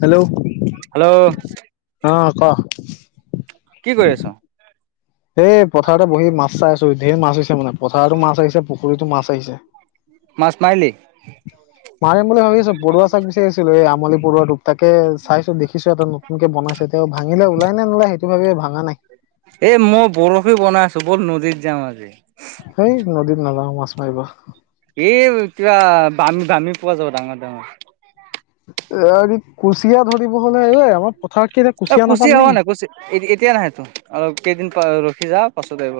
Hello hello অ ক কি কৰি আছ? এই পথাৰতে বহি মাছ চাই আছো, ধেই মাছ হৈছে মানে পথাৰটো মাছ আহিছে, পুখোৰীতো মাছ আহিছে। [inaudible] মাছ মাৰিলি? মাৰিম বুলি ভাবি আছো পৰুৱা চাক বিচাৰি আছিলো এই আমলি পৰুৱা টোপ। তাকে চাইছো দেখিছো এটা নতুনকে বনাইছে, তেওঁ ভাঙিলে ওলাই নে নোলাই সেইটো ভাবিয়ে ভাঙা নাই। এ মই বৰশী বনাই আছো বল নদীত যাম আজি। সেই নদীত নাযাওঁ মাছ মাৰিবা। এই কিবা বামী বামী পোৱা যাব ডাঙৰ ডাঙৰ। এৰি কুচিয়া ধৰিব হ'লে, এই আমাৰ পথাৰত কি এতিয়া কুচিয়া নাপাম নেকি? এ এতিয়া নাহেতো অলপ কেইদিন পা ৰখি যা পাছত আহিব।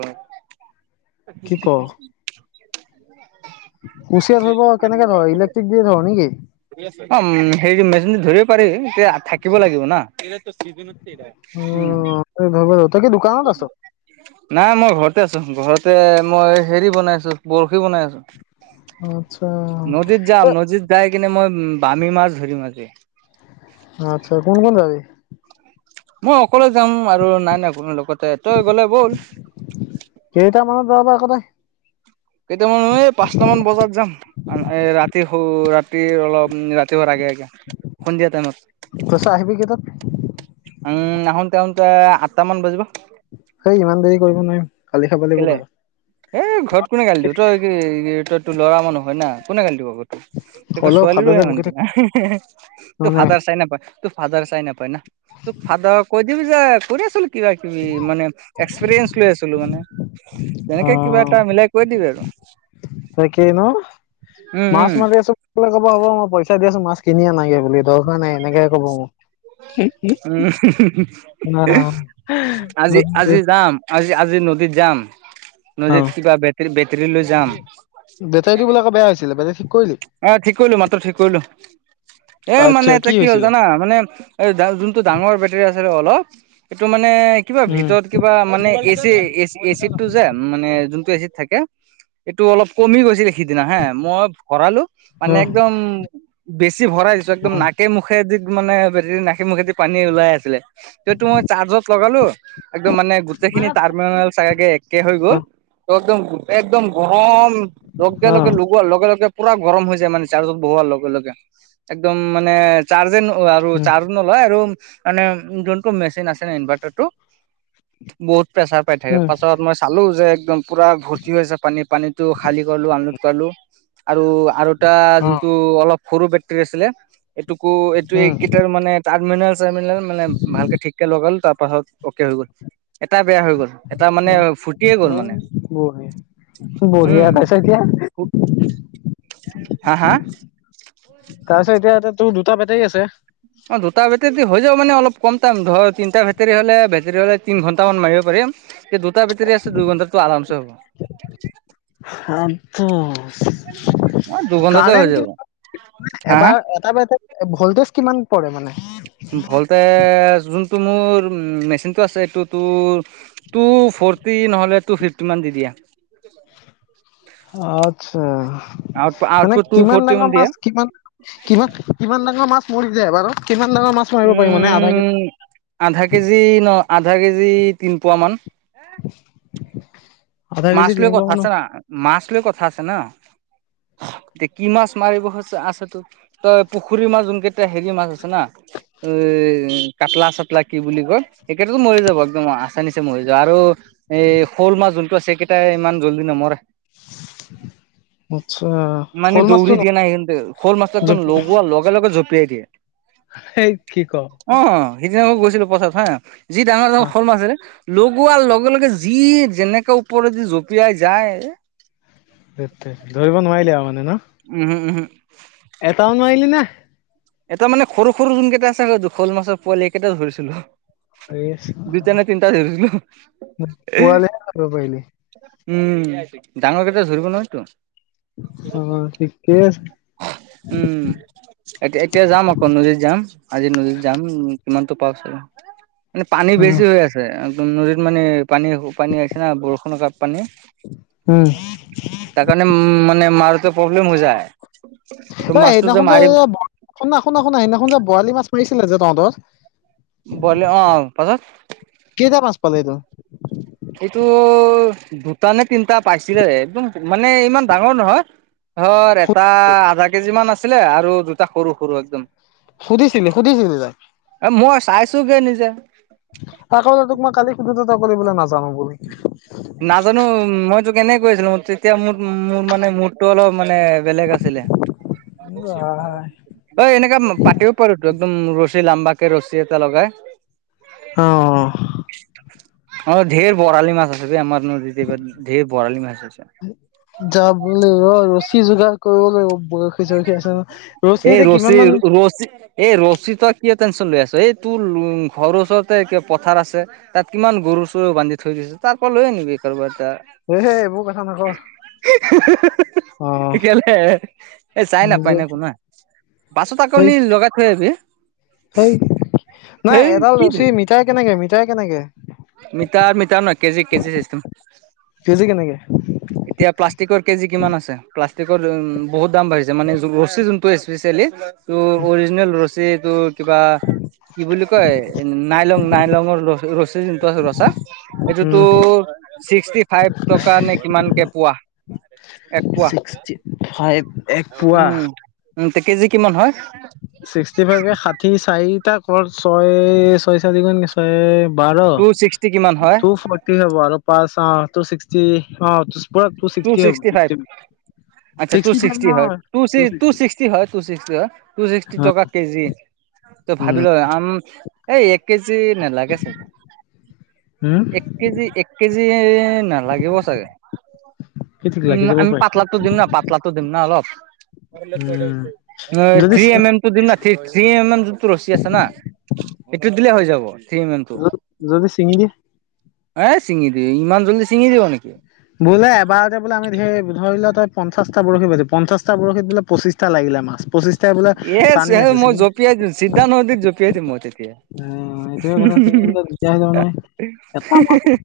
কি ক [unintelligible] কুচিয়া ধৰিব কেনেকে ধৰ ইলেক্ট্ৰিক দিয়ে ধৰ নেকি? অ হেৰি মেচিনটো ধৰিব পাৰি তেতিয়া থাকিব লাগিব না উম অ তই কি দোকানত আছ? নাই মই ঘৰতে আছো ঘৰতে মই হেৰি বনাই আছো বৰশী বনাই আছো। আচ্চা। নদীত যাম নদীত যাই কিনে মই বামী মাছ ধৰিম আজি। আচ্ছা কোন কোন যাবি? মই অকলে যাম আৰু নাই নাই কোনো লগতে তই গ'লে ব'ল। কেইটা মানত যাব বাও আক তই। কেইটামান এই পাঁচটামান বজাত যাম। এ ৰাতি শো ৰাতি অলপ ৰাতি হোৱাৰ আগে আগে সন্ধিয়া টাইমত। কছা আহিবি কেতাত? উম আহোঁতে আহোঁতে আঠটা মান বাজিব। সেই ইমান দেৰি কৰিব নোৱাৰিম গালি খাব লাগিব কেলে ঘৰত। এ ঘৰত কোনে গালি দিব তই কি তই তোৰ ল'ৰা মানুহ হয় না কোনে গালি দিব ঘৰত। তোক হ'লেও ছোৱালী ভাতকে হয় বকি কি থাকিম ন তোৰ মানে ফাদাৰ চাই না ঘত। তোৰ ফাদাৰ চাই নাপাই না তোক ফাদৰক কৈ দিবি যে কৰি আছিলো, কিবা কিবি মানে এক্সপিৰিয়েঞ্চ লৈ আছিলোঁ মানে তেনেকে কিবা এটা, মিলাই কৈ দিবি আৰু। তাকেই ন উম মাছ উম মাৰি আছোঁ। বোলে ক'ব হ'ব পইচা দি আছোঁ মাছ কিনি আনাগে বুলি দৰকাৰ নাই এনেকে ক'ব মোক। উম আজি আজি যাম। আজি আজি নদীত যাম অ নদীত কিবা বেটৰী বেটৰী লৈ যাম। বেটেৰীটো বোলে আক বেয়া হৈছিলে। কৰিলি এ ঠিক কৰিলোঁ মাত্ৰ ঠিক কৰিলোঁ এ আচ্ছা মানে এতিয়া কি হ'ল হৈছিলে জানা মানে। এই যোনটো ডাঙৰ বেটেৰী আছে অলপ সেইটো মানে কিবা উম ভিতৰত কিবা, মানে এচি এ এচিড টো যে মানে যোনটো এচিড থাকে। এইটো অলপ কমি গৈছে সেইদিনা হে মই ভৰালোঁ। মানে উম একদম বেছি ভৰাই দিছো একদম উম নাক, মুখে মুখেদি মানে বে নাকে মুখেদি পানী ওলাই আছিলে। সেইটো মই চাৰ্জত লগালোঁ একদম মানে গো যেইখিনি টাৰ্মিনেল চাগে একে হৈ অ গ'ল ত একদম একদম গৰম, লগে অ লগে লগোৱা লগে লগে পুৰা, গৰম হৈ যায় মানে চাৰ্জত বহোৱাৰ লগে লগে একদম মানে চাৰ্জে ন আৰু উম চাৰ্জ। নলয় আৰু মানে যোনটো মেচিন আছে ইনভেটাৰ টো বহুত পেচাৰ, পাই থাকে পাছত মই, চালোঁ যে একদম পুৰা ভৰ্তি হৈ আছে পানী পানীটো খালী কৰিলোঁ আনলোড কৰিলোঁ আৰু, আৰু এটা যোনটো অলপ সৰু বেটৰী আছিলে এইটোকো এইটো উম এইকেইটাৰ মানে, তাৰমিনেল চাৰমিনেল মানে ভালকে ঠিককে লগালো, তাৰ পাছত অকে হৈ গ'ল এটা বেয়া হৈ গ'ল। এটা মানে ফুটিয়ে গ'ল অ মানে বঢ়িয়া বঢ়িয়া উম তাপাছত এতিয়া, [unintelligible] হা হা। তাৰপিছত এতিয়া এ তোৰ দুটা বেটাৰী আছে। অ দুটা বেটেৰী দি হৈ যাওঁ মানে অলপ কম টাইম ধৰ তিনিটা বেটৰী হ'লে বেটেৰী হ'লে, তিন ঘন্টা মান মাৰিব পাৰিম যে দুটা বেটেৰি আছে দুই ঘণ্টাত টো আৰাম চে হ'ব। আ অ দুঘন্টাতে হৈ কাৰণে, যাব হা হা এবাৰ এটা বেটেৰীত ভলটেজ কিমান পৰে মানে? ভলতেজ যোনটো মোৰ মেচিনটো আছে এইটো তোৰ। তু ফৰটি নহ'লে তু ফিফটি মান দি দিয়া আত্ছা আউট মানে আউটপুট টু কিমান ফৰ্টি মান ডাঙৰ দিয়ে মাছ কিমান কিমান কিমান ডাঙৰ মাছ মৰি যায় বাৰু কিমান ডাঙৰ মাছ মাৰিব পাৰিম মানে আধা কেজি উম আধা কেজি ন আধা কেজি তিনিপুৱামান [unintelligible] মাছ লৈ তিনিশ কথা মানৰ আছে না মাছ লৈ কথা আছে না। এতিয়া কি মাছ মাৰিব হৈছে আছে তো তই পুখুৰী মাছ যোনকেইটা হেৰি মাছ আছে না এই কাটলা চাটলা কি বুলি কয় সেইকেইতাতো মৰি যাব একদম আচা নিচে মৰি যাব, আৰু এই শ'ল মাছ যোনটো আছে, কেইটাই ইমান জল্দি নমৰে। [inaudible] আচ্ছা, মানে শ'ল মাছটো দৌৰি ন দিয়া নাই সেইতে, শ'ল মাছটো একদম লগোৱা লগে লগে জপিয়াই দিয়ে। হেই কি ক' অ সিদিনা মই গৈছিলো পথাৰত হা, যি ডাঙৰ ডাঙৰ আহ শ'ল মাছ আছে লগোৱাৰ লগে-লগে যি যেনেকৈ ওপৰেদি জঁপিয়াই যায়। তেত্তে ধৰিব নোৱাৰিলে আৰু মানে ন, উমহু, উমহু, এটাও নোৱাৰিলি নে? এটা মানে সৰু-সৰু যোন কেইটা আছে, শ'ল মাছৰ পোৱালি এই কেইটাও ধৰিছিলো। দুটা নে তিনিটা ধছিলো। পোৱালিহে ধৰিব পাৰিলি উম' ডাঙৰকেইটা ধৰিব নৱাৰিটো। অ ঠিকেই আছে উম' এতিয়া এতিয়া যাম আকৌ নদীত যাম আজি নদীত যাম কিমানটো পাও চাও। মানে পানী অ বেছি হৈ আছে একদম নদীত মানে পানী পানী আহছে না বৰষুণৰ কা পানী, উম তাৰ কাৰণে উম মানে মাৰাটো প্ৰব্লেম হৈ যায়। অ তোৰ মাছটো যে সেইদিনাখন মাৰি, শুনা, শুনা, শুনা সিদিনাখন যে বৰালি মাছ মাৰিছিলে যে তহঁত, বৰালি অ পাছত- কেইটা মাছ পালে ত, এইটো দুটা নে তিনটা পাইছিলে, একদম মানে ইমান ডাঙৰ নহয়। ধৰ এটা আধা কেজি মান আছিলে আৰু দুটা সৰু সৰু একদম। সুধিচিলি সুধিচিলি তই, এ মই চাইছোগে নিজে, আক তোক মই কালি সোধোতে তই কলি বোলে নাজাও বুলি। নাজানো মই তোক এনেই কৈ আছিলো, তেতিয়া মোৰ মোৰ মানে মোডটো অলপ মানে বেলেগ- বেলেগ আছিলে। অ এনেকা পাতিও পাৰোতো একদম ৰছী লাম্বা কে ৰছী এটা লগাই। অ অ ধেৰ বৰালি মাছ আছে বে আমাৰ নদীতে এইবাৰ ধেৰ বৰালি মাছ আছে। যাব লাগিব অ ৰছী যোগাৰ কৰিব লাগিব, বয়- পইচা ৰখি আছে অহ, ৰছী যে কিমান মান- অচি- এই ৰছি তই কিয় টেনচন লৈ আছো, এই তোৰ ঘৰৰ ওচৰতে ক পথাৰ আছে। তাত কিমান গৰু-চৰু বান্ধি থৈ দিছো, তাৰ পৰা লৈ আনিবি কাৰোবাৰ এটা। এ এইবোৰ কথা নক কেলে? এই চাই নাপায় যে ন কোনোই পাছত সেই আকনি লগাই থৈ আহিবি। সেই, নাই ধেই এডাল কি ৰছী ধেই মিটাৰ কেনেকে মিটাৰ কেনেকে মিটাৰ মিটাৰ নহয় কেজি কেজি চিষ্টেম। কেজি কেনেকে এতিয়া প্লাষ্টিকৰ কেজি কিমান আছে? প্লাষ্টিকৰ বহুত দাম বাঢ়িছে মানে ৰছী যোনটো স্পেচিয়েলি ত অৰিজিনেল ৰচী যে এইতো কিবা কি বুলি কয়, নাইলং নাইলঙৰ ৰ ৰচী [unintelligible] এইটোতো উম ছিক্সটি ফাইভ টকা নে কিমানকে পোৱা। এক পোৱা ছিক্সটি ফাইভ এক পুৱা। উম উম তে কেজি কিমান হয়? ছিক্সটি ফাইভে ষাঠি চাৰিটা ক ছয় ছয় চাৰি গুন নে ছয় বাৰ। টু ছিক্সটি কিমান হয় টু ফৰ্টি হ'ব আৰু পাঁচ অ টু ছিক্সটি অ [unintelligible] টু ছিক্সটি ফাইভ আচ্ছা টু ছিক্সটি ফাইভ হয় নহয়। টু [unintelligible] টু ছিক্সটি টকা কেজি। ত উম, ভাবিলো আম, এই এক কেজি নেলাগে চাগে। হম। এক কেজি এক কেজি নালাগিব চাগে। কি ঠিক লাগি উম যাব আমি পাৰে পাতলাটো দিম না পাত পাতলাটো ডিম না অলপ। [unintelligible] উম, যদি চিঙি টো দিম না থ থ্ৰী এম এম যোনতটো ৰচী আছে না সেইটো দিলে হৈ যাব। থ্ৰী এম এম টো। যদি যদি ছিঙি দিয়ে? এ চিঙি দিয়ে, ইমান জল্দি চিঙি দিব নেকি? বোলে এবাৰতে বোলে আমি ধেৰ ধৰি লো তই পঞ্চাশটা বৰশী বাইলি পঞ্চাশটা বৰশী বোলে পঁচিছ তা লাগিল মাছ পচিছ এ চে মই জোপি দি চিধা নদীত জপিয়াই দিম মই তেতিয়া। অ' এইটোৱে কথা চিঙি দিলে দিগদাৰ হৈ যাব নহয় এটা মাছ [unintelligible]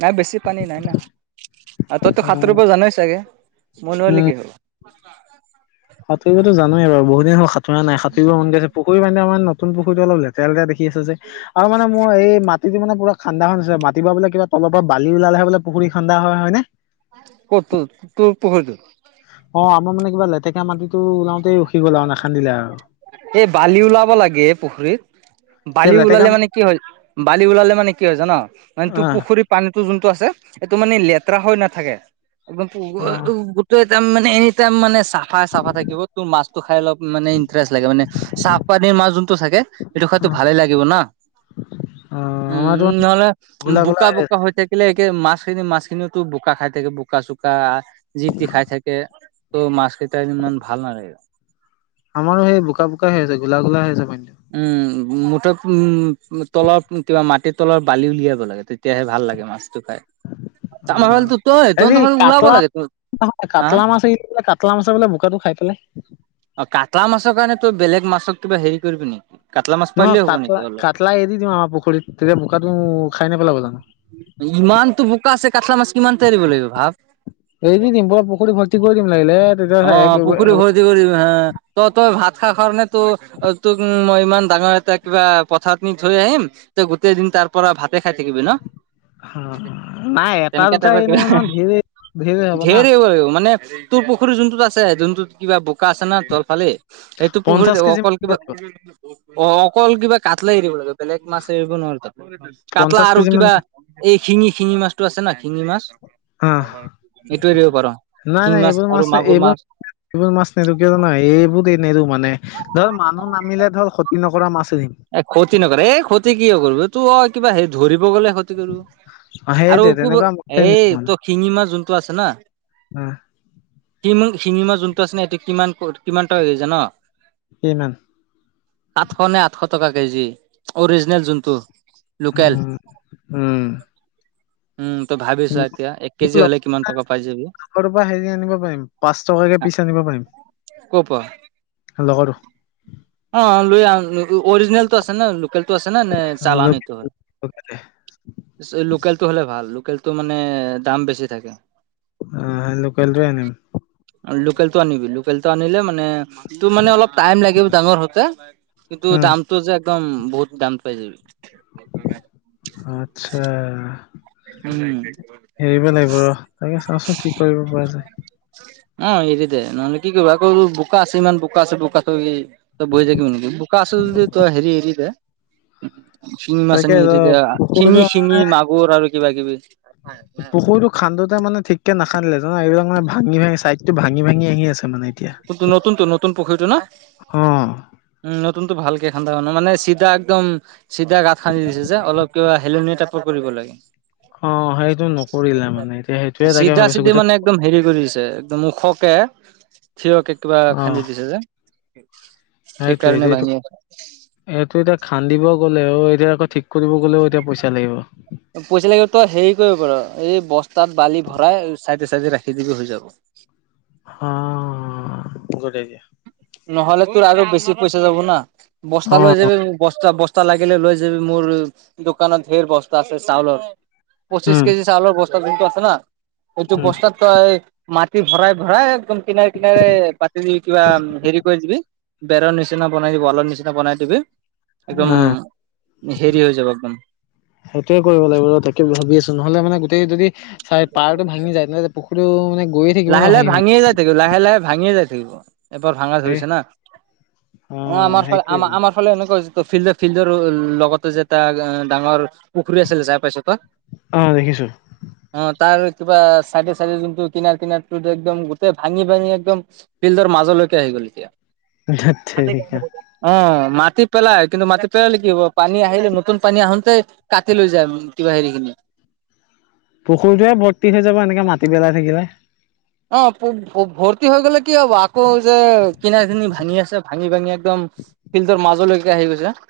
নাই বেছি পানী নাই না। আৰু তইতো উম, সাঁতৰিব জানোৱাই চাগে? মই নোৱাৰিলো কি হ'ল। সতুবটো জানোৱ বাৰু বহু দিন হ'ল সতৰা নাই। সতুৰিব মন গছে পুখুৰীনে মানে আমৰ নতুন পুুখুৰীটো অলপ লেতে তেওঁলকে দেখি আছে যে। আৰু মানে মোৰ এই মাটিটো মানে পুৰা খন্দা নাছিলে। মাটিৰ পৰা বোলে কিবা তলৰ পৰা বালি ওলালে বোলে পুখুৰী খন্দা হয়, হয়নে? [unintelligible] অ আমাৰ মানে কিবা লে আৰু এই বালি ওলাব লাগে পুখুৰীত। কিয় বালি লেতেকা ওলালে মানে কি হয়, বালি ওলালে মানে কি হৈ জানো, মানে অ তোৰ পুখুৰীত পানীটো যোনটো আছে সেইটো মানে লেতেৰা হৈ নাথাকে। একদম অ গোটেই ইটাম মানে ইতাম মানে চাফাই চাফা থাকিব। তোৰ মাছটো খাই অল মানে ইন্টাৰেষ্ট লাগে। মানে চাহ পানীৰ মাছ যোনটো থাকে, সেইটো খাই অ তোৰ ভালে লাগিব ন। অ আমাৰতো উম নহ'লে ঘোলা ঘোলা বোকা-বোকা আছে হৈ থাক কেলে একে মাছখিনি মাছখিনিও তোৰ বোকা খাই থাকে বোকা-চোকা জি তি খাই থাকে। ত' মাছ কেইটা ইমান ভাল নালাগে। আমাৰো সেই বোকা বোকা হৈ আছে, ঘোলা ঘোলা হৈ আছে পানীটো। উম মুঠ উম তলৰ কিবা মাটিৰ তলৰ বালি উলিয়াব লাগে তেতিয়াহে ভাল লাগে মাছ। অ, হেৰি তহঁতৰ ফালে ওলাব কাটলা লাগে তো হা কাটলা মাছ [unintelligible] কাটলা মাছে বোলে বোকাটো খাই পেলাই? অ কাটা মাছৰ কাৰণে তই বেলেগ মাছক কিবা হেৰি কৰিবি নেকি? কাটলা মাছ নহ পাৰিলেই হ'ব নেকি কাটলা অলপ? কাটলা এৰি দিওঁ আৰু পুখুৰীত, তেতিয়া বোকাতো ইমানটো বোকা আছে কাটলা মাছ কিমানতা এৰিব লাগিব ভাব। এৰি দি দিম পুৰা পুখুৰী ভৰ্তি কৰি দিম লাগিলে। তেতিয়া অ, পুখুৰী ভৰ্তি কৰি হ ত তই ভাত খা কাৰণে তো অ, তোক মই ইমান ডাঙৰ এটা কিবা পথাৰ নি থৈ আহিম তই গোটেই দিন তাৰ পৰা ভাতে খাই থাকিবি ন? নাই এটা তেনেকা দুটা টাইপৰ এৰি কিবা, দিম নহয় ধেৰ হ'ব না ধেৰ এৰিব লাগিব মানে তোৰ পুখুৰী যোনটোত আছে যোনটোত কিবা বোকা আছে না তলফালে সেইটো পুখুৰীত পঞ্চাশ কেজি মান অকল কিবা, লাগিব, অ অকল কিবা কাটলাই এৰিব লাগে। বেলেগ মাছ এৰিব নোৱাৰো তাত, কাতলা পঞ্চাশ আৰু কেজি মান কিবা এই শিঙি শিঙি মাছটো আছে না শিঙি মাছ। হা এইটো এৰিব পাৰ, নাই ছিঙি নাই এইবোৰ মাছ আৰু মাগুৰ এইবোৰ মাছ এইবোৰ মাছ নেৰু কিয় জান, এইবোৰ নেৰু মানে। ধৰ মানুহ নামিলে ধৰ ক্ষতি নকৰা মাছ এৰিম। এ ক্ষতি নকৰে এই ক্ষতি কিয় কৰিব এইতো অ, কিবা হেৰি ধৰিব গ'লে ক্ষতি অ সেইটোৱে আৰু ক তেনেকুৱা মাছে এই তোৰ শিঙি মাছ যোনটো আছে না আহ। শিম শিঙিমাছ যোনটো আছে না ইটো কিমান ক কিমান টকা হৈ আছে জান? কিমান? সাতশ নে আঠশ টকা কেজি, অৰিজিনেল যোনটো। লোকেল। উম উম [unintelligible] উম তই ভাবি চা এতিয়া এক কেজি হলে কিমান টকা পাই যাবি। [unintelligible] সেনেকুৱা পাৰিম পাঁচ টকাকে পিছ আনিব পাৰিম। কৰপৰা? লগৰটোৰ অ লৈ অ-অ-অৰিজিনেলটো আছে নে লোকেলটো আছে নে নে লগৰটো চালানীটো? লোকেলে লোকেলটো হ'লে ভাল লোকেলটো মানে দাম বেছি থাকে। অ সেই লোকেলটোৱে আনিম। অ লোকেলটো আনিবি লোকেলটো অনিলে মানে, তোৰ মানে অলপ টাইম লাগে ডাঙৰ হওঁতে। কিন্তু উম দামটো যে একদম বহুত দাম পাই যাবি। আত্ছা। উম এৰিব লাগিব ৰ, তাকে চাওচোন কি কৰিব পৰা যায়। অ এৰি দে নহ'লে কি কৰিব আকৌ বোকা আছে ইমান বোকা আছে বোকাটো তই বহি থাকিবি নেকি, বোকা আছে যদি তই হেৰি এৰি দে। শিঙি মাছ তাকে আনি ৰ এৰি দে, আ পুখুৰীটো শিঙি শিঙি মাগুৰ আৰু কিবা কিবি। পুখুৰীতো খান্দোতে মানে ঠিককে নাখান্দীলে, [unintelligible] ভাঙি ভাঙি চাইডটো ভাঙি ভাঙি আহি আছে। মানে এতিয়া কিন্তু নতুনটো নতুন পুখুৰীটো না? অ উম নতুনতো ভালকে খান্দা হোৱা নাই, মানে চিধা একদম চিধা গাঁত খান্দি দিছে যে অলপ কিবা হেলনিয়া টাপৰ কৰিব লাগে। অ', সেইটো নকৰিলে মানে। এতিয়া সেইটোয়ে তাকে চিধা ভাবিছোঁ চিধি গোটেই মানে - একদম হেৰি কৰি দিছে, একদম ওখকে - থিয়কে কিবা অ খান্দি দিছে যে। সেইটোৱে। সেইকাৰণে এতিয়া ভাঙি এইটোক- আছে এইটো এতিয়া খান্দিব গ'লেও, এতিয়া আকৌ ঠিক কৰিব গ'লেও এতিয়া পইচা লাগিব। পইচা লাগিব। তই হেৰি কৰিব পাৰোঁ, এই বস্তাত বালি ভৰাই চাইডে চাইডে ৰাখি দিবি, হৈ যাব। হ', গুড আইডিয়া। নহ'লে তোৰ আৰু বেছি পইচা যাব না। বস্তা অ লৈ যাবি বস্তা, বস- তা লাগিলে লৈ যাবি। মোৰ দোকানত ধেৰ বস্তা আছে চাউলৰ। পঁচিশ উম কেজি চাউলৰ বস- তা যোনটো আছে ন', সেইটো উম বস্তাত - তই মাটি ভৰাই-ভৰাই একদম কিনাৰে কিনাৰে পাতি দি, কিবা ম' - হেৰি কৰি দিবি, বেৰ নিচিনা বনাই দি, ৱালৰ নিচিনা বনাই দিবি। একদম, অ হেৰি হৈ যাব একদম। সেইটোৱে কৰিব লাগিব ৰ', তাকে ভাবি আছোঁ। নহ'লে মানে গোটেই যদি চাই পাৰটো ভাঙি যায়, নহয় যে- পুখুৰীও মানে - লাহে লাহে ভাঙিয়ে যাই থাকিব। লাহে লাহে ভাঙিয়ে যাই থাকিব। এবাৰ ভাঙা এ ধৰিছে না। অ' আমাৰ ফা, আমা-আমাৰ - ফালে এনেকুৱা হৈছে ত'। ফিল্ডে, ফিল্ডৰ লগতে যে এটা এ', ডাঙৰ - পুখুৰী আছিলে, যায় পাইছোঁ ত'? অ', দেখিছোঁ। অ', তাৰ কিবা চাইডে চাইডে জোনটো - কিনাৰ কিনাৰটোত একদম গোটেই ভাঙি ভাঙি একদম ফিল্ডৰ মাজলৈকে আহি গ'ল এতিয়া। ধেৎ তেৰিকা [unintelligible] অ', মাটি পেলায়। কিন্তু মাটিত পেলালে কি হ'ব? পানী আহিলে নতুন পানী আহঁতে - কাটি লৈ যায়, ম' কিবা হেৰিখিনি। পুখুৰটোহে ভৰ্তি হৈ যাব এনেকে মাটি পেলাই থাকিলে। অ', প'-ভ-ভৰ্তি হৈ গ'লে কি হ'ব? আকৌ যে কিনাখিনি - ভাঙি আছে। ভাঙি-ভাঙি একদম ফিল্ডৰ মাজলৈকে আহি গৈছে।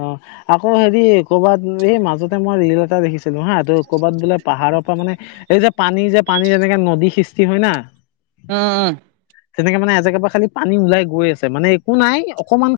উম। আকৌ হেৰি, ক'বাত এই মাজতে মই ৰিল এটা দেখিছিলোঁ হা, ত' ক'বাত বোলে পাহাৰৰ পৰা মানে - এই যে পানী যে, পানী এনেকে নদী সৃষ্টি হয় না। উম উম। তেনেকে মানে এজেগা পৰা খালি পানী ওলাই গৈ আছে, মানে একো নাই অকণমান -